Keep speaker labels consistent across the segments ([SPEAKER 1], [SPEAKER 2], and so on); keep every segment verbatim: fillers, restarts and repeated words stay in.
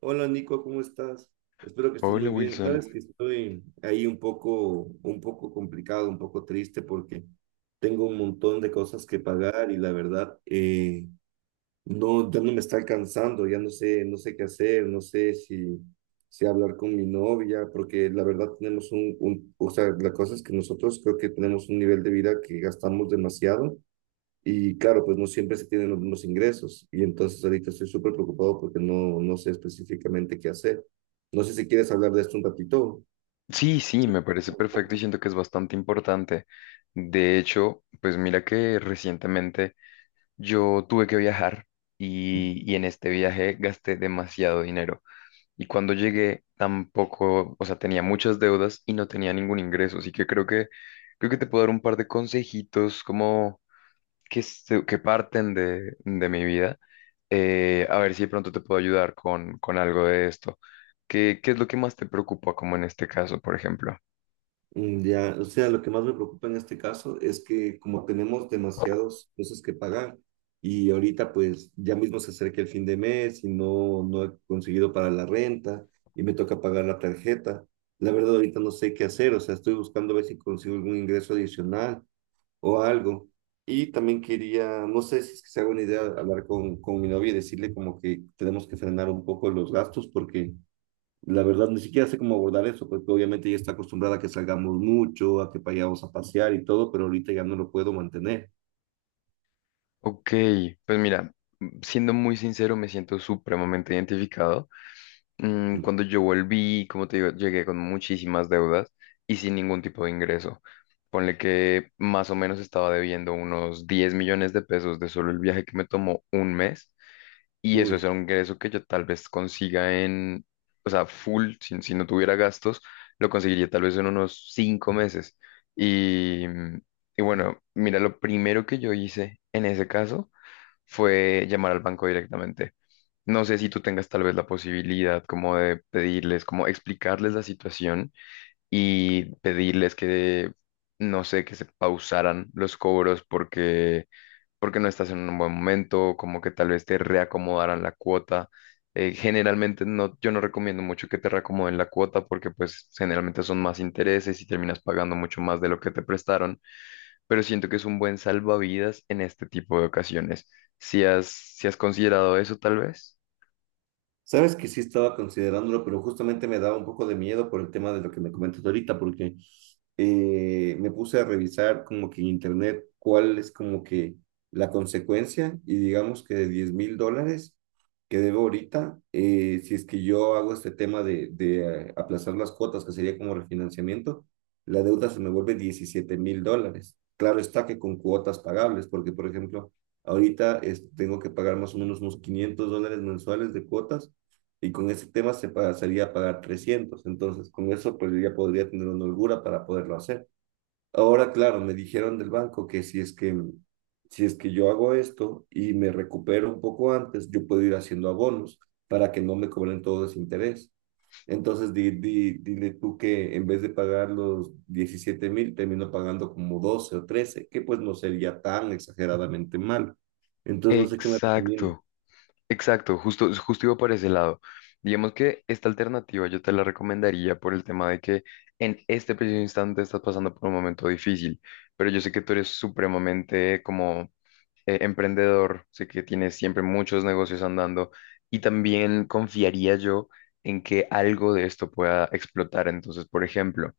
[SPEAKER 1] Hola Nico, ¿cómo estás? Espero que estés
[SPEAKER 2] Hola
[SPEAKER 1] muy bien.
[SPEAKER 2] Wilson.
[SPEAKER 1] Sabes que estoy ahí un poco, un poco complicado, un poco triste porque tengo un montón de cosas que pagar y la verdad eh, no, ya no me está alcanzando, ya no sé, no sé qué hacer, no sé si, si hablar con mi novia, porque la verdad tenemos un, un, o sea, la cosa es que nosotros creo que tenemos un nivel de vida que gastamos demasiado. Y claro, pues no siempre se tienen los mismos ingresos. Y entonces ahorita estoy súper preocupado porque no, no sé específicamente qué hacer. No sé si quieres hablar de esto un ratito.
[SPEAKER 2] Sí, sí, me parece perfecto y siento que es bastante importante. De hecho, pues mira que recientemente yo tuve que viajar y, y en este viaje gasté demasiado dinero. Y cuando llegué tampoco, o sea, tenía muchas deudas y no tenía ningún ingreso. Así que creo que creo que te puedo dar un par de consejitos como que, se- que parten de, de mi vida, eh, a ver si de pronto te puedo ayudar con, con algo de esto. ¿Qué, qué es lo que más te preocupa, como en este caso, por ejemplo?
[SPEAKER 1] Mm, ya, o sea, lo que más me preocupa en este caso es que como tenemos demasiadas cosas que pagar y ahorita pues ya mismo se acerca el fin de mes y no, no he conseguido para la renta y me toca pagar la tarjeta. La verdad ahorita no sé qué hacer, o sea, estoy buscando a ver si consigo algún ingreso adicional o algo. Y también quería, no sé si es que se haga una idea, hablar con, con mi novia y decirle como que tenemos que frenar un poco los gastos porque la verdad ni siquiera sé cómo abordar eso, porque obviamente ella está acostumbrada a que salgamos mucho, a que vayamos a pasear y todo, pero ahorita ya no lo puedo mantener.
[SPEAKER 2] Ok, pues mira, mm, siendo muy sincero, me siento supremamente identificado. Mm,
[SPEAKER 1] Mm.
[SPEAKER 2] cuando yo volví, como te digo, llegué con muchísimas deudas y sin ningún tipo de ingreso. Ponle que más o menos estaba debiendo unos diez millones de pesos de solo el viaje que me tomó un mes. Y eso es
[SPEAKER 1] Uy.
[SPEAKER 2] un ingreso que yo tal vez consiga en, o sea, full, si, si no tuviera gastos, lo conseguiría tal vez en unos cinco meses. Y, mm, y bueno, mira, lo primero que yo hice en ese caso fue llamar al banco directamente. No sé si tú tengas tal vez la posibilidad como de pedirles, como explicarles la situación y pedirles que, no sé, que se pausaran los cobros porque porque no estás en un buen momento, como que tal vez te reacomodarán la cuota. Eh, generalmente no, yo no recomiendo mucho que te reacomoden la cuota porque pues generalmente son más intereses y terminas pagando mucho más de lo que te prestaron, pero siento que es un buen salvavidas en este tipo de ocasiones. Si has, si has considerado eso tal vez.
[SPEAKER 1] Sabes que sí estaba considerándolo, pero justamente me daba un poco de miedo por el tema de lo que me comentas ahorita, porque eh, me puse a revisar como que en internet cuál es como que la consecuencia y digamos que de diez mil dólares que debo ahorita, eh, si es que yo hago este tema de, de eh, aplazar las cuotas, que sería como refinanciamiento, la deuda se me vuelve diecisiete mil dólares. Claro está que con cuotas pagables, porque por ejemplo, ahorita es- tengo que pagar más o menos unos quinientos dólares mensuales de cuotas y con ese tema se pasaría a pagar trescientos. Entonces, con eso pues ya podría tener una holgura para poderlo hacer. Ahora, claro, me dijeron del banco que si es que si es que yo hago esto y me recupero un poco antes, yo puedo ir haciendo abonos para que no me cobren todo ese interés. Entonces, di, di, dile tú que en vez de pagar los diecisiete mil, termino pagando como doce o trece que pues no sería tan exageradamente mal. Entonces, no sé qué me recomienda.
[SPEAKER 2] Exacto. Exacto, justo, justo iba por ese lado. Digamos que esta alternativa yo te la recomendaría por el tema de que en este preciso instante estás pasando por un momento difícil, pero yo sé que tú eres supremamente como, eh, emprendedor, sé que tienes siempre muchos negocios andando y también confiaría yo en que algo de esto pueda explotar. Entonces, por ejemplo,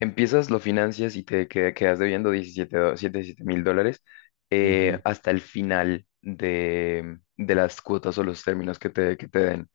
[SPEAKER 2] empiezas, lo financias y te queda- quedas debiendo diecisiete do- siete 7 mil dólares, eh,
[SPEAKER 1] Ujú,
[SPEAKER 2] hasta el final de, de las cuotas o los términos que te, que te den.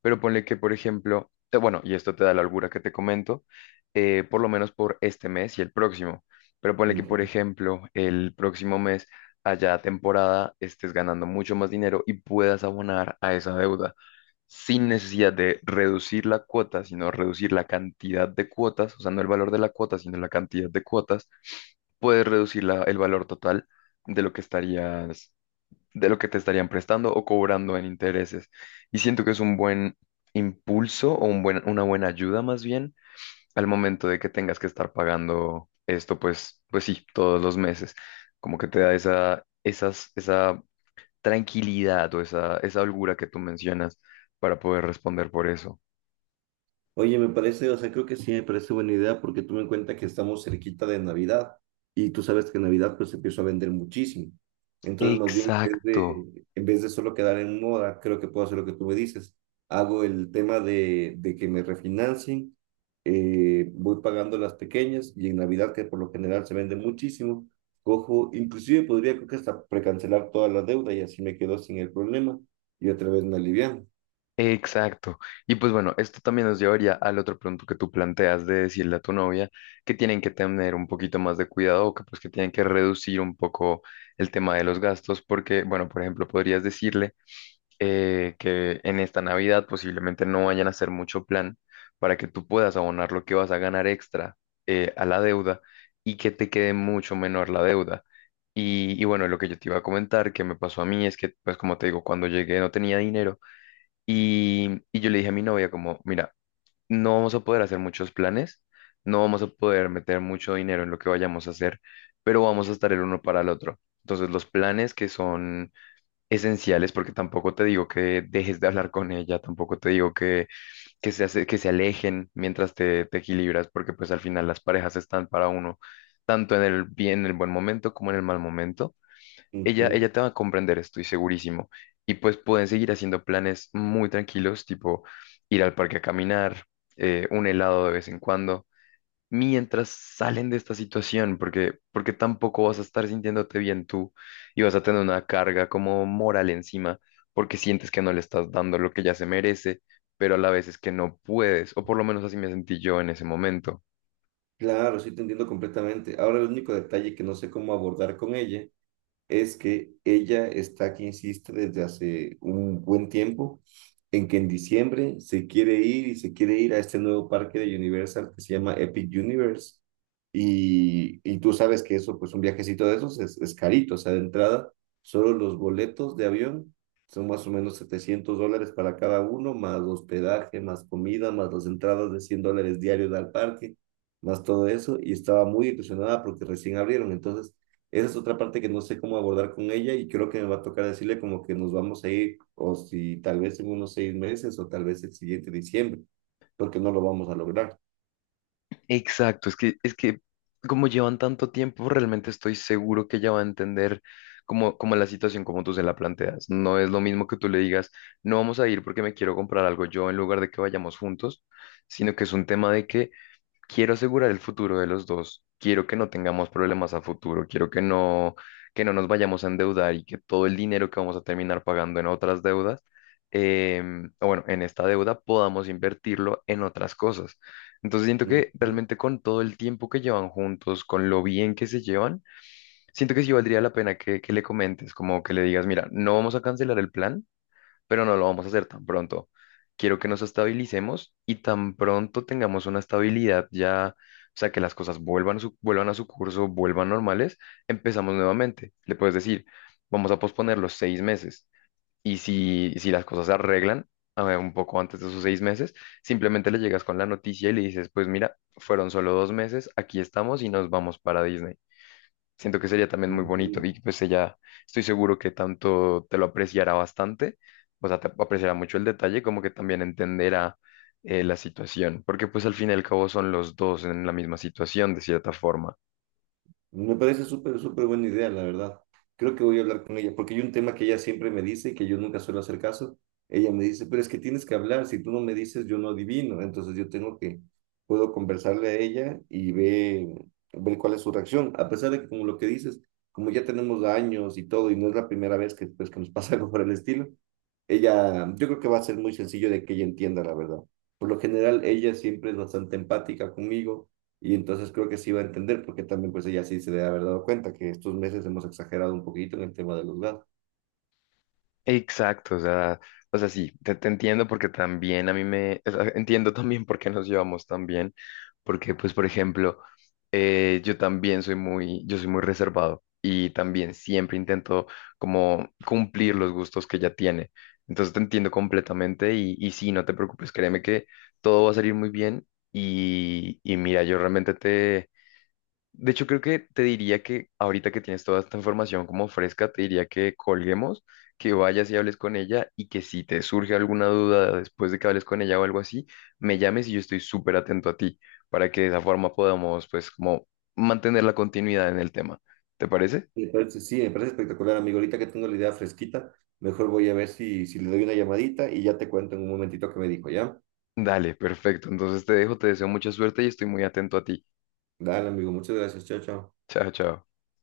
[SPEAKER 2] Pero ponle que, por ejemplo, te- bueno, y esto te da la holgura que te comento, eh, por lo menos por este mes y el próximo. Pero ponle que, por
[SPEAKER 1] ujú.
[SPEAKER 2] ejemplo, el próximo mes, allá temporada, estés ganando mucho más dinero y puedas abonar a esa deuda sin necesidad de reducir la cuota, sino reducir la cantidad de cuotas, o sea, no el valor de la cuota, sino la cantidad de cuotas, puedes reducir la- el valor total de lo que estarías, de lo que te estarían prestando o cobrando en intereses. Y siento que es un buen impulso o un buen, una buena ayuda más bien al momento de que tengas que estar pagando esto, pues, pues sí, todos los meses. Como que te da esa, esas, esa tranquilidad o esa, esa holgura que tú mencionas para poder responder por eso.
[SPEAKER 1] Oye, me parece, o sea, creo que sí, me parece buena idea porque tú en cuenta que estamos cerquita de Navidad y tú sabes que en Navidad pues se empieza a vender muchísimo. Entonces, más bien, en vez
[SPEAKER 2] Exacto,
[SPEAKER 1] de, en vez de solo quedar en moda, creo que puedo hacer lo que tú me dices. Hago el tema de, de que me refinancien, eh, voy pagando las pequeñas y en Navidad, que por lo general se vende muchísimo, cojo, inclusive podría creo que hasta precancelar toda la deuda y así me quedo sin el problema y otra vez me alivian.
[SPEAKER 2] exacto. Y pues bueno, esto también nos llevaría al otro punto que tú planteas de decirle a tu novia que tienen que tener un poquito más de cuidado o que pues que tienen que reducir un poco el tema de los gastos porque, bueno, por ejemplo, podrías decirle, eh, que en esta Navidad posiblemente no vayan a hacer mucho plan para que tú puedas abonar lo que vas a ganar extra, eh, a la deuda y que te quede mucho menor la deuda. Y, y bueno, lo que yo te iba a comentar que me pasó a mí es que, pues como te digo, cuando llegué no tenía dinero y, y yo le dije a mi novia como, mira, no vamos a poder hacer muchos planes, no vamos a poder meter mucho dinero en lo que vayamos a hacer, pero vamos a estar el uno para el otro. Entonces, los planes que son esenciales, porque tampoco te digo que dejes de hablar con ella, tampoco te digo que, que se, hace- que se alejen mientras te, te equilibras, porque pues al final las parejas están para uno, tanto en el bien, en el buen momento como en el mal momento. Ella, ella te va a comprender, estoy segurísimo. Y pues pueden seguir haciendo planes muy tranquilos, tipo ir al parque a caminar, eh, un helado de vez en cuando mientras salen de esta situación, porque, porque tampoco vas a estar sintiéndote bien tú y vas a tener una carga como moral encima, porque sientes que no le estás dando lo que ya se merece, pero a la vez es que no puedes, o por lo menos así me sentí yo en ese momento.
[SPEAKER 1] Claro, sí te entiendo completamente. Ahora el único detalle que no sé cómo abordar con ella es que ella está aquí insiste desde hace un buen tiempo en que en diciembre se quiere ir y se quiere ir a este nuevo parque de Universal que se llama Epic Universe. Y, y tú sabes que eso, pues un viajecito de esos es, es carito, o sea, de entrada, solo los boletos de avión son más o menos setecientos dólares para cada uno, más hospedaje, más comida, más las entradas de cien dólares diarios al parque, más todo eso. Y estaba muy ilusionada porque recién abrieron. Entonces, esa es otra parte que no sé cómo abordar con ella y creo que me va a tocar decirle como que nos vamos a ir o si tal vez en unos seis meses o tal vez el siguiente diciembre, porque no lo vamos a lograr.
[SPEAKER 2] Exacto, es que, es que como llevan tanto tiempo, realmente estoy seguro que ella va a entender. Como, como la situación como tú se la planteas. No es lo mismo que tú le digas, no vamos a ir porque me quiero comprar algo yo en lugar de que vayamos juntos, sino que es un tema de que quiero asegurar el futuro de los dos, quiero que no tengamos problemas a futuro, quiero que no, que no nos vayamos a endeudar y que todo el dinero que vamos a terminar pagando en otras deudas, em, o bueno, en esta deuda podamos invertirlo en otras cosas. Entonces siento
[SPEAKER 1] Ujú,
[SPEAKER 2] que realmente con todo el tiempo que llevan juntos, con lo bien que se llevan, siento que sí valdría la pena que, que le comentes, como que le digas, mira, no vamos a cancelar el plan pero no lo vamos a hacer tan pronto. Quiero que nos estabilicemos y tan pronto tengamos una estabilidad ya, o sea, que las cosas vuelvan, su- vuelvan a su curso, vuelvan normales, empezamos nuevamente. Le puedes decir, vamos a posponer los seis meses y si, si las cosas se arreglan, a ver, un poco antes de esos seis meses, simplemente le llegas con la noticia y le dices, pues mira, fueron solo dos meses, aquí estamos y nos vamos para Disney. Siento que sería también muy bonito
[SPEAKER 1] ujú.
[SPEAKER 2] y pues ella, estoy seguro que tanto te lo apreciará bastante, o sea, te apreciará mucho el detalle, como que también entenderá, eh, la situación, porque pues al fin y al cabo son los dos en la misma situación de cierta forma.
[SPEAKER 1] Me parece súper, súper buena idea, la verdad. Creo que voy a hablar con ella, porque hay un tema que ella siempre me dice y que yo nunca suelo hacer caso. Ella me dice, pero es que tienes que hablar, si tú no me dices, yo no adivino. Entonces yo tengo que, puedo conversarle a ella y ver, ver cuál es su reacción. A pesar de que, como lo que dices, como ya tenemos años y todo, y no es la primera vez que, pues, que nos pasa algo por el estilo, ella, yo creo que va a ser muy sencillo de que ella entienda la verdad. Por lo general, ella siempre es bastante empática conmigo y entonces creo que sí va a entender, porque también pues ella sí se debe haber dado cuenta que estos meses hemos exagerado un poquito en el tema de los gastos.
[SPEAKER 2] Exacto, o sea, o sea, sí, te, te entiendo porque también a mí me, o sea, entiendo también por qué nos llevamos tan bien, porque pues, por ejemplo, eh, yo también soy muy, yo soy muy reservado y también siempre intento como cumplir los gustos que ella tiene. Entonces te entiendo completamente y, y sí, no te preocupes, créeme que todo va a salir muy bien y, y mira, yo realmente te... De hecho, creo que te diría que ahorita que tienes toda esta información como fresca, te diría que colguemos, que vayas y hables con ella y que si te surge alguna duda después de que hables con ella o algo así, me llames y yo estoy súper atento a ti para que de esa forma podamos pues como mantener la continuidad en el tema. ¿Te parece?
[SPEAKER 1] Me parece, sí, me parece espectacular, amigo. Ahorita que tengo la idea fresquita, mejor voy a ver si, si le doy una llamadita y ya te cuento en un momentito qué me dijo, ¿ya?
[SPEAKER 2] Dale, perfecto. Entonces te dejo, te deseo mucha suerte y estoy muy atento a ti.
[SPEAKER 1] Dale, amigo, muchas gracias. Chao, chao.
[SPEAKER 2] Chao, chao.